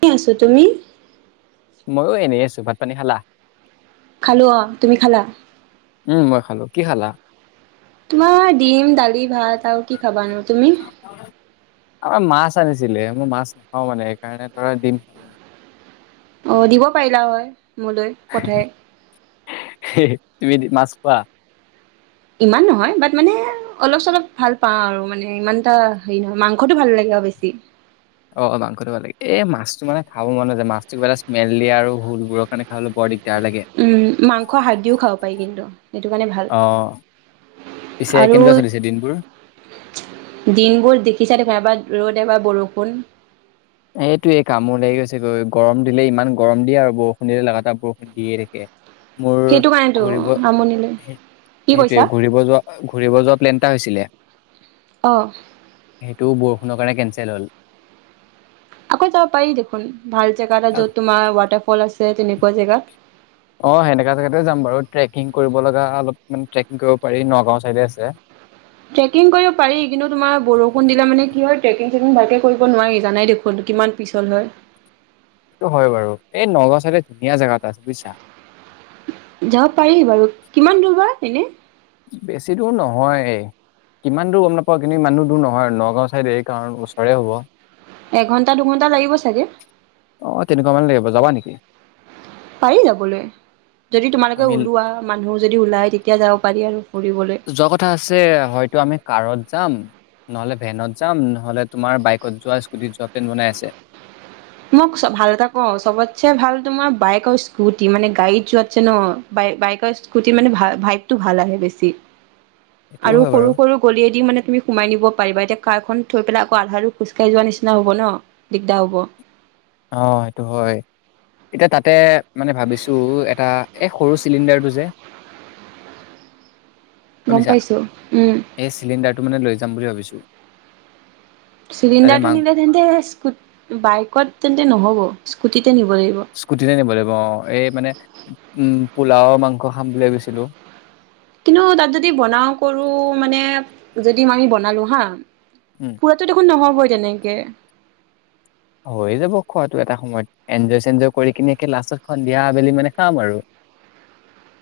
কি আছো তুমি। ময়ো এনেই আছো ভাত পানী খালা। খালো অ তুমি খালা। উম মই খালো কি খালা। তোমাৰ ডিম দালি ভাত আৰু কি খাবা নো তুমি আমাৰ মাছ আছিলে মই মাছ নাখাও মানে সেইকাৰণে ধৰা দিম খালো মই অ দিব পাৰিলা হয়। মোলৈ পঠায়। তুমি মাছ খোৱা ইমান নহয় বাট মানে অলপ চলপ ভাল পাওঁ আৰু মানে ইমান এটা হেৰি নহয় মাংসটো ভাল লাগে আৰু বেছি। অ মাংসটো ভাল লাগে এই মাছটো মানে খাব মন নাযায় মাছটো কিবাটা স্মেল দিয়ে আৰু সেইবোৰৰ কাৰণে খাবলৈ বৰ দিগদাৰ। লাগে। উম মাংস হাড়দিও খাব পাৰি কিন্তু সেইটো কাৰণে ভাল অ পিছে আৰু কেনেকুৱা চলিছে দিনবোৰ? দিনবোৰ দেখিছা দেখুন এবাৰ। ৰ'দ এ বাৰ বৰষুণ এইটোয়ে কামো লাগি গৈছে গৈ গৰম দিলে ইমান গৰম দিয়ে আৰু বৰষুণ দিলে লাগাটা বৰষুণ দিয়ে থাকে। মোৰ সেইটো কাৰণেতো ঘূৰিব আমনিলৈ কি সেইটোৱে কৈছা ঘূৰিব যোৱা ঘূৰিব যোৱা প্লেন এটা হৈছিলে অ। সেইটো বৰষুণৰ কাৰণে কেঞ্চেল হ'ল। আকৌ যাব পাৰি দেখোন ভাল জেগা এটা যত তোমাৰ ৱাটাৰফল আছে। তেনেকুৱা জেগাত অ সেনেকা জেগাতে যাম বাৰু ট্ৰেকিং কৰিব লগা অলপ মান ট্ৰেকিং কৰিব পাৰি নগাঁও চাইডে আছে। ট্ৰেকিং কৰিব পাৰি কিন্তু তোমাৰ বৰষুণ দিলে মানে কি হয় ট্ৰেকিং। ভালকে কৰিব নোৱাৰি জানাই দেখোন কিমান পিছল হয় সেইটো হয় বাৰু এই নগাঁও চাইে ধুনীয়া জেগা এটা আছে বুজিছা যাব পাৰিবাৰু কিমান দূৰ পৰা এনে বেছি দূৰ নহয় এই কিমান দূৰ গম নাপাও কিন্তু ইমান দূৰ নহয় নগাঁও চাইদে এই কাৰণ ওচৰে হ'ব এঘণ্টা দুঘণ্টা লাগিব চাগে অ তেনেকুৱা মানে [unintelligible] পাৰি যাবলৈ যদি তোমালোকে আমি ওলোৱা মানুহ যদি ওলাই তেতিয়া যাও পাৰি আৰু ফুৰিবলৈ যোৱা কথা আছে হয়তো আমি কাৰত যাম নহলে ভেনত যাম নহলে তোমাৰ বাইকত যোৱা স্কুটিত যোৱা প্লেন বনাই আছে মোক ভাল এটা কও চবতছে ভাল তোমাৰ বাইক আৰু স্কুটি মানে গাড়ীত যোৱাত ন বাইক স্কুটি মানে ভাইবটো ভাল আহে বেছি সেইটোও আৰু হয় সৰু বাৰু সৰু গলিয়েদি মানে তুমি সোমাই নিব পাৰিবা এতিয়া কাৰ খন থৈ পেলাই আকৌ আধা দুৰ খোজ কাঢ়ি যোৱা নিচিনা হব ন দিগদাৰ হব অ সেইটো হয় এতিয়া তাতে মানে ভাবিছো এটা এই সৰু চিলিণ্ডাৰটো যে গম শুনিছা পাইছো উম এই চিলিণ্ডাৰটো মানে লৈ যাম বুলি ভাবিছো তাতে চিলিণ্ডাৰটো মাং নিলে তেন্তে ইচ বাইকত তেন্তে নহ'ব স্কুটিত স্কুটিতে নিব লাগিব অ এই মানে উম পোলাওৰ মাংস খাম বুলি গৈছিলো কিন্তু তাত যদি বনাও কৰো মানে যদি আমি বনালো হা উম খুৱাটো দেখোন নহ'ব কেনেকে হৈ যাব খোৱাটো এটা সময়ত এনজয় সেঞ্জয় কৰি কিনে লাষ্টত সন্ধিয়া আবেলি মানে খাম আৰু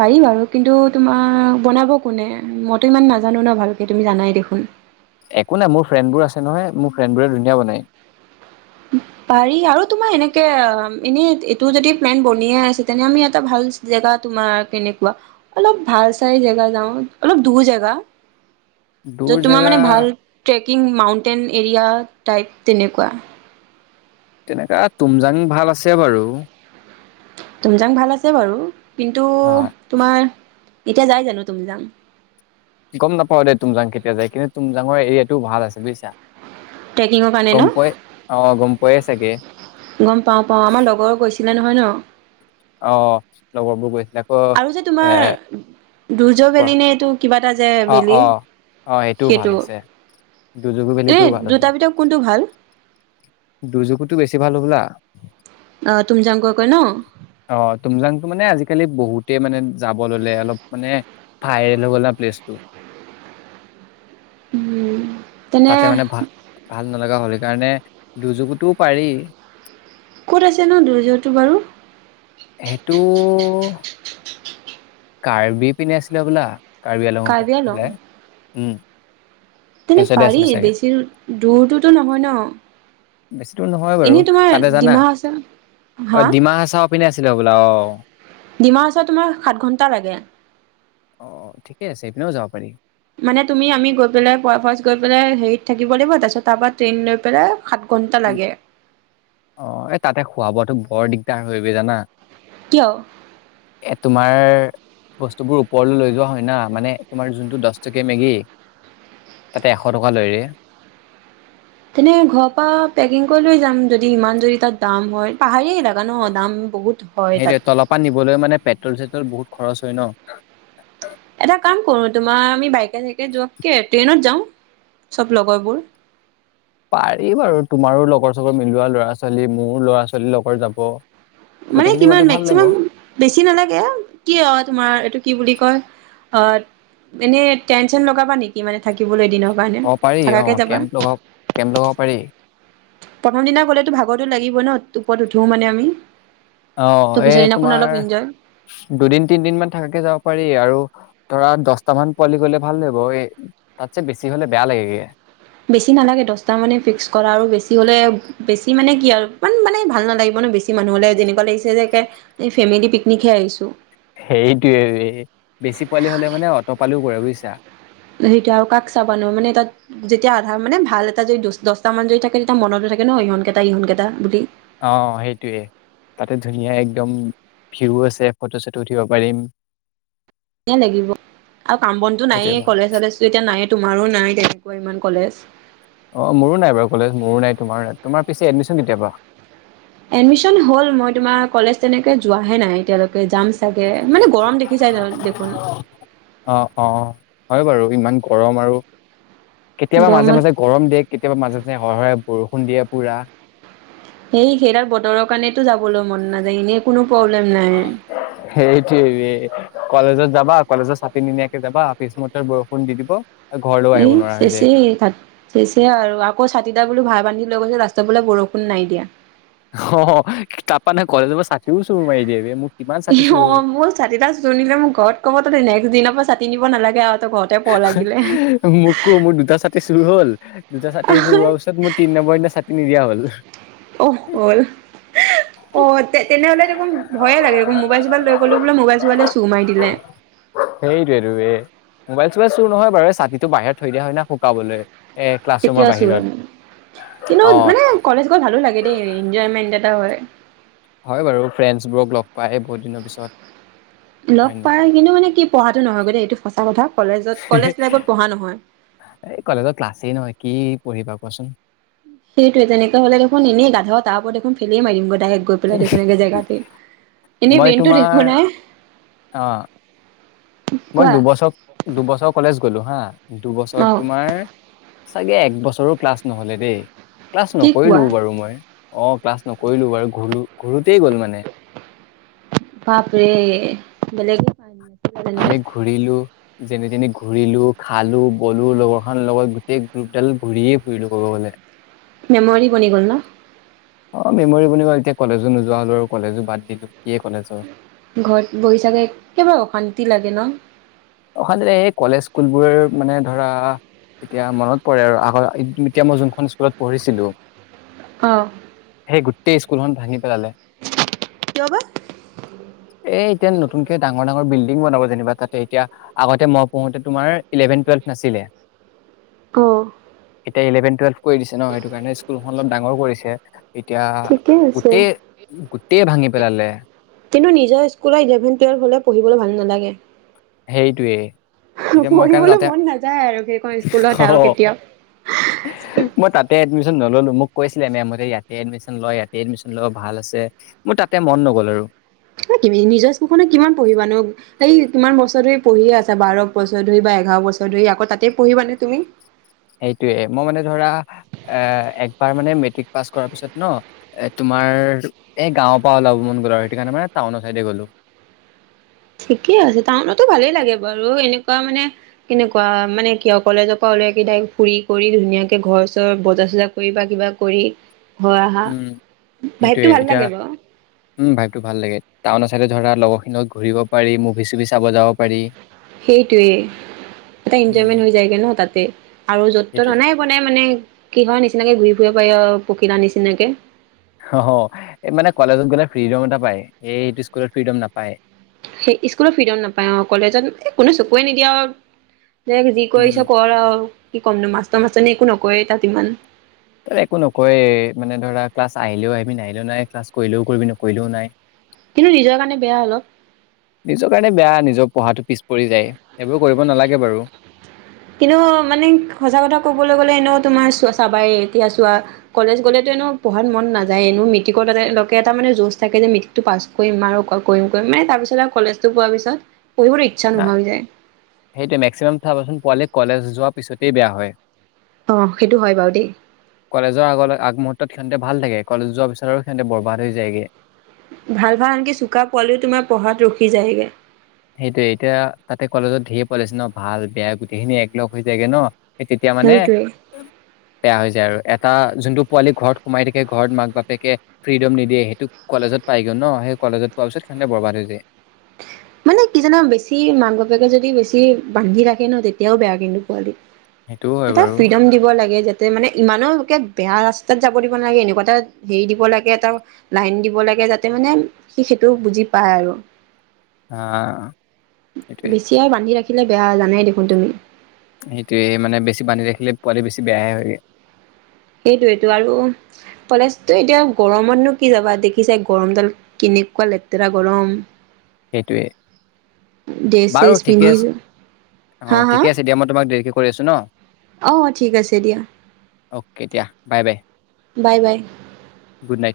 পাৰি বাৰু কিন্তু তোমাৰ বনাব কোনে মইতো ইমান নাজানো ন ভালকে তুমি জানাই দেখোন একো নাই মোৰ ফ্ৰেণ্ডবোৰ আছে নহয় মোৰ ফ্ৰেণ্ডবোৰে ধুনীয়া বনায় পাৰি আৰু তোমাৰ এনেকে এনে এইটো যদি প্লেন বনিয়ে আছে তেনে আমি এটা ভাল জেগা তোমাৰ কেনেকুৱা অলপ ভাল চাই জেগা যাওঁ অলপ দূৰ জেগা য'ত দূৰ তোমাৰ জেগা মানে ভালে কিং মাউণ্টেইন এৰিয়া টাইপ তেনেকুৱা তেনেকা তুমজাং ভাল আছে বাৰু তুমজাং ভাল আছে বাৰু কিন্তু হা তোমাৰ এতিয়া যাই জানো তুমজাং গম নাপাও দেই তুমজাং কেতিয়া যায় কিন্তু তুমজাঙৰ এৰিয়াটো ভাল আছে বুজিছা ট্ৰেকিঙৰ কাৰণে গম পাই ন অ গম পাই চাগে গম পাওঁ পাওঁ আমাৰ লগৰো কৈছিল মে নহয় ন অ লগৰবোৰ গৈ আৰু যে তোমাৰ দুৰ্য কোৱা ভেলি নেটো কিবা এটা যে অ ভেলি অ অ সেইটোও ভাল সেইটো, আছে দুজুগু ভেলিটোও এনে দুটা ভিতৰত কোনটো ভাল? দুযুকোতো বেছি ভাল হ'বলা। অ তুম জাংকৈ কৈ ন। অ তুমজাংটো মানে আজিকালি বহুতে মানে যাব ললে অলপ মানে ভাইৰেল হৈ গল ন প্লেচটো উম তেনে তাতে মানে ভাল ভাল নলগা হ'লে সেইকাৰণে দুুযোকোটোও পাৰি ক'ত আছে ন দুযুকুটো বাৰু সেইটো কাৰ্বি পিনে আছিলে হবলা কাৰ্বি আলঙৰ ফালে উম সেই তেনে চাইডে পাৰি আছিলে চাগে বেছি দূৰটোতো নহয় ন বেছি দূৰ নহয় বাৰু এনেই তোমাৰ তাতে জানা ডিমা হাছা হা অ ডিমা হাছাও আছিলে বোলা অ ডিমা হাছাও তোমাৰ সাত ঘণ্টা লাগে অ ঠিকে আছে ইপিনেও যাব পাৰি মানে তুমি আমি গৈ পেলা ফাষ্ট গৈ পেলা হেৰিত থাকিব লাগিব তাৰপিছত তাৰ ট্ৰেইন লৈ প উ অ এই তাতে খোৱা বোৱাটো বৰ দিগদাৰ তাৰ হৈ বে জানা কিয় এ তোমাৰ বস্তুবোৰ ওপৰলৈ লৈ যোৱা হয় না মানে তোমাৰ যোনটো দহ টকিয়া মেগী তাতে এশ টকা লয়ৰে তেনে ঘৰ পৰা পেকিং কৰি লৈ যাম যদি ইমান যদি তাত দাম হয় পাহাৰ এ সেইটোৱে তলপ পৰা নিবলৈ মানে পেট্ৰল চেট্ৰল বহুত খৰচ হয় ন এটা কাম কৰো তোমাৰ আমি বাইকে চাইকে যোৱাতকে ট্ৰেইনত যাওঁ চব লগৰবোৰ পাৰি বাৰু তোমাৰো লগৰ চগৰ মিলোৱা ল'ৰা ছোৱালী মোৰ ল'ৰা ছোৱালীৰ লগৰ যাব মানে গোটেইখিনি কিমান গ'লে ভাল লাগিব মেক্সিমাম বেছি নালাগে কি অ তোমাৰ এইটো কি বুলি কয় অ এনে টেনচেন লগাবা নেকি মানে থাকিবলৈ এদিনত অ পাৰি অ কেম্প লগাব কেম্প লগাব পাৰি প্ৰথম দিনা গ'লেতো ভাগৰতো লাগিব ন ওপৰত উঠো মানে আমি অ ত এই পিছৰ দিনাখন তোমাৰ অলপ ইনজয় দুদিন তিনদিন মান থকাকে যাব পাৰি আৰু ধৰা দহটামান পোৱালি গলে ভাল লাগিব এ তাতছে বেছি হলে বেয়া লাগে গে বেছি নালাগে দহটা মানে ফিক্স কৰা আৰু বেছি হ'লে বেছি মানে কি আৰু ইমান মানে ভাল নালাগিব ন বেছি মানুহ হ'লে যেনেকুৱা লাগিছে যে একে ফেমিলি পিকনিকহে আহিছোঁ। সেইটোয়ে বেছি পোৱালি হলে মানে অটপালিও কৰে বুজছ আছা সেইটো আৰু কাক চাবানো মানে তাত যেতিয়া আধা মানে ভাল এটা য দহট মান যদি থাকে তেতিয়া মনতো থাকে ন ইহনকেইটা ইহনকেইটা বুলি অ সেইটোৱে তাতে ধুনীয়া একদম ভিউ আছে ফটো চটো উঠিব পাৰিম। লাগিব আৰু কাম বনতো নাইে সেইটোৱে মই। কলেজ চলেজো এতিয়া নাই তোমাৰো নাই তেনেকুৱা ইমান কলেজ অ মোৰো নাই বাৰু কলেজ মোৰো নাই তোমাৰ তোমাৰ পিছে এডমিশন কেতিয়াৰ পৰা এডমিশন হল মই তোমাৰ কলেজ তেনেকে যোৱাহে নাই এতিয়ালৈকে যে জাম চাগে মানে গৰম দেখিছাই দেখোন। অ', অ', হয় বাৰু ইমান গৰম আৰু কেতিয়াবা মাজে গৰমত মাজে গৰম দে কেতিয়াবা মাজে মাজে হৰহৰে বৰষুণ দিয়ে পোৰা সেই সেইডাল বতৰৰ দোকানতো যাবলৈ মন নাযায় এনেই কোনো প্ৰব্লেম নাই সেইটোৱে, কলেজত যাবা কলেজত চাতি নিনিয়াকে যাবা পিছ মুহূৰ্তত বৰষুণ দি দিব। ঘৰলৈও এ আহিব নোৱাৰা হৈ যায়। চেচে চেচে আৰু আকৌ চাতি ডাল বোলো ভাৰ বান্ধি লৈ গলে ৰাস্তাতবোলে বৰষুণ নাই দিয়া। অ তাপা নে কলেজৰ পৰা ছাতিও চুৰ মাৰি দিয়ে কিমান ছাতি চুৰ অ হ'ল। মোৰ ছাতি ডাল চুৰ নিলে মোক ঘৰত ক'ব তই নেক্সট দিনৰ পৰা চাতি নিব নালাগে গে আও মোকো মোৰ দুটা ছাতি চুৰ হ'ল দুটা ছাতি চো হোৱাৰ পিছত মোৰ তিন নম্বৰ দিনা ছাতি নিদিয়া হ'ল। অ হল অহ তে তেনেহলে দেখোন ভয়ে লাগে মোবাইল চোবাইল লৈ গলো বোলে মোবাইল চোবাইলে চুৰ মাৰি দিলে! মোবাই চবাইল চুৰ নহয় বাৰ এই ছাতিটো বাহিৰ থৈ দিয়া ন শুকাবলৈ। এ ক্লাছৰুমৰ কেতিয়া চোৰ বাহিৰত আৰু কিন্তু অ মানে কলেজ গৈ ভালো লাগে দেই এনজয়মেন্ট এটা হয় হয় বাৰু ফ্ৰেণ্ডছ বোৰক লগ পাই বহুত দিনৰ পিছত লগ হয় নাই পাই কিন্তু মানে কি পঢ়াটো নহয় গে দেই এইটো সঁচা কথা কলেজত কলেজ লাইফত পঢ়া নহয়। এই কলেজত ক্লাছেই নহয় কি পঢ়িবা কোৱাচোন সেইটোয়ে তেনেকে হ'লে দেখোন এনেই গাধ তাৰ ওপৰত দেখোন ফেলে মাৰিম গৈ ডাইৰেক্ট গৈ পেলাই দেখোন ন এগে জেগাতে এনেই মই বেইনটো ত তোমাৰ একো নাই! অ মই কোৱা দুবছৰ দুবছৰ কলেজ গ'লো হা অ দুবছৰত তোমাৰ চাগে একবছৰো ক্লাছ নহলে দেই ক্লাছ কি কোৱা নকৰিলোও বাৰু মই অ ক্লাছ নকৰিলো বাৰু ঘূৰু ঘূৰোতেই গ'ল মানে। বাপৰে বেলেগে পাল ইয়াত আমি ঘূৰিলো যেনে তেনি ঘূৰিলো খালো বলো লগৰখনৰ লগত গোটেই গ্ৰুপডাল ঘূৰিয়ে ফুৰিলো ক'ব গ'লে মেমৰি বনি গ'ল ন অ মেমৰি বনি গ'ল এতিয়া কলেজো নোযোৱা হলো আৰু কলেজো বাদ দিলো কিয়ে কলেজৰ ঘৰত বহি চাগে একেবাৰে অশান্তি লাগে ন অশান্তি লাগে এ কলেজ স্কুলবোৰ মানে ধৰা এতিয়া মনত পৰে আৰু আগৰ এতিয়া মই যোনখন স্কুলত পঢ়িছিলো অ তেই স্কুলখন ভাঙি পেলালে কিয় বা এই এতিয়ানো নতুনকে ডাঙৰ ডাঙৰ বিল্ডিং বনাব যেনিবা তাতে এতিয়া আগতে মই পঢ়োতে তোমাৰ ইলেভেন টুৱেলভ নাছিলে অ' তে ইলেভেন টোৱেলভ কৰি দিছে ন সেইটো কাৰণে স্কুলখন অলপ ডাঙৰ কৰিছে এতিয়া ঠিকে আছে গোটেই গোটেই ভাঙি পেলালে কিন্তু নিজৰ স্কুলৰ ইলেভেন টুৱেল্ভ হ'লে পঢ়িবলৈ ভাল নালাগে সেইটোৱে, এতিয়া মই কাৰণে পঢ়িবলৈ তাতে মন নাযায় আৰু সেইখন স্কুলত আৰু অ কেতিয়াও মই তাতে ইাতে এডমিশ্যন নললো। মোক কৈছিলে মেমহতে ইয়াতে এডমিশ্যন লয়, ইয়াতে এডমিশ্যন ল ভাল আছে মোৰ তাতে মন নগ'ল আৰু কি নিজৰ স্কুলখননে কিমান পঢ়িবানো। সেই কিমান বছৰ ধৰি পঢ়িয়ে আছা বাৰ বছৰ ধৰি বা এঘাৰ বছৰ ধৰি আকৌ তাতেই পঢ়িবানে তুমি সেইটোৱে মই মানে ধৰা এ একবাৰ মানে মেট্ৰিক পাছ কৰাৰ পিছত ন। এ তোমাৰ এই গাঁওৰ পৰা ওলাব মন গ'লো আৰু সেইটো কাৰণে মানে টাউনৰ চাইডে গ'লো। ঠিকে আছে টাউনতো ভালেই লাগে বাৰু। এনেকুৱা মানে কেনেকুৱা মানে কিয় কলেজৰ পৰা উলিয়াই ক তাই ফুৰি কৰি ধুনীয়াকে ঘৰ চৰ বজা চজা কৰি বা কিবা কৰি। হৈ আহা উম ভাইবটো সেইটোয়ে ভাল এতিয়া লাগে বাৰু উম ভাইতো ভাল লাগে টাউন আ। ততে ধৰা লগৰখিনি ঘূৰিব পাৰি মুভি চুভি চাব যাব পাৰি। সেইটোৱে এটা উম এনজয়মেন্ট হৈ যায়গে ন তাতে আৰু য'ত ত'ত সেইটোৱে অননাই বনাই মানে। কি হয় নিচিনাকে ঘূৰি ফুৰিব পাৰি আৰু পখিলা নিচিনাকে। অ মানে কলেজত গ'লে ফ্ৰীডম এটা পায়। এইটো স্কুলত ফ্ৰিডম নাপায়। সেই স্কুলৰ ফ্ৰীডন নাপায় আৰু কলেজত কোনে চকুৱে নিদিয়া আৰু দে যি কৰিছ উম, কৰা আৰু কি ক'মনো মাছট মাছটনিয়ে একো নকয় তাত ইমান একো নকয়ে মানে ধৰা ক্লাছ আহিলেও আহিবি ন আহিলেও নাই ক্লাছ কৰিলেও কৰিবি নকৰিলেও নাই কিন্তু নিজৰ কাৰণে বেয়া অলপ নিজৰ কাৰণে বেয়া নিজৰ পঢ়াটো পিছ পৰি যায় সেইবোৰ কৰিব নালাগে বাৰু কিন্তু মানে সঁচা কথা কবলৈ গ'লে এনে তোমাৰ চ চাবাই এতিয়া চোৱা কলেজ গলেতো পঢ়াত মন নাযায় এনেো মেট্ৰিকৰে এটা মানে যোজ থাকে যে মেট্ৰিকটো পাছ কৰিম আৰু অ কৰিম কৰিম মে তাৰপিছত আৰু কলেজটো পোৱাৰ পিছত পঢ়িবলৈ ইচ্ছা নাই নোহোৱা হৈ যায় সেইটো মেক্সিমাম চাবাচোন পোৱালি কলেজ যোৱাৰ পিছতে বেয়া হয় আহ সেইটো হয় বাৰু দেই কলেজৰ আগলৈ আগমুহূৰ্তত সিহঁতে ভাল থাকে কলেজ যোৱাৰ পিছতো সিহঁতে বৰবাদ হৈ যায়গে ভাল ভাল আনকি চুকা পোৱালিও তোমাৰ পঢ়াত ৰখি যায়গৈ সেইটোয়ে এতিয়া তাতে কলেজত ধেই পালাইছে ন ভাল বেয়া গোটেইখিনি একলগ হৈ যায়গে ন তেতিয়া মানে সেইটোৱে বেয়া হৈ যায় আৰু এটা যোনটো পোৱালি ঘৰত সোমাই থাকে ঘৰত মাক বাপেকে ফ্ৰীডম নিদিয়ে, সেইটো কলেজত পাই গ'ল নহ সেই কলেজত পোৱা পিছত সেইটো বৰবাদ হৈ যায়। মানে কিজানা বেছি মাক বাপেকে যদি বেছি বান্ধি ৰাখে নহ তেতিয়াও বেয়া কিন্তু পোৱালী সেইটোও হয় এটা বাৰু ফ্ৰীডম দিব লাগে যে তাতে মানে ইমানোকে বেয়া ৰাস্তাত যাব দিব নালাগে এনেকুৱা এটা হেৰি দিব লাগে এটা লাইন দিব লাগে যাতে মানে সি সেইটো বুজি পায় আৰু অহ সেইটোৱে দেখিলে বেয়া জানেই দেখোন তুমি সেইটোৱে মানে বেছি বান্ধি ৰাখিলে পোৱালি বেছি বেয়াহে হৈ যায়। সেইটোৱেটো আৰু কলেজতো এতিয়া গৰমটনো কি যাবা দেখিচাই গৰমডাল কেনেকুৱা লেতেৰা গৰম সেইটোৱে ড্ৰেছ চেছ বাৰু ঠিকে পিন্ধি আছে অহ হা হা ঠিকে আছে দিয়া মই তোমাক দেৰিকে কৰি আছো নহ। অ ঠিক আছে দিয়া অহ এতিয়া bye bye bye bye good night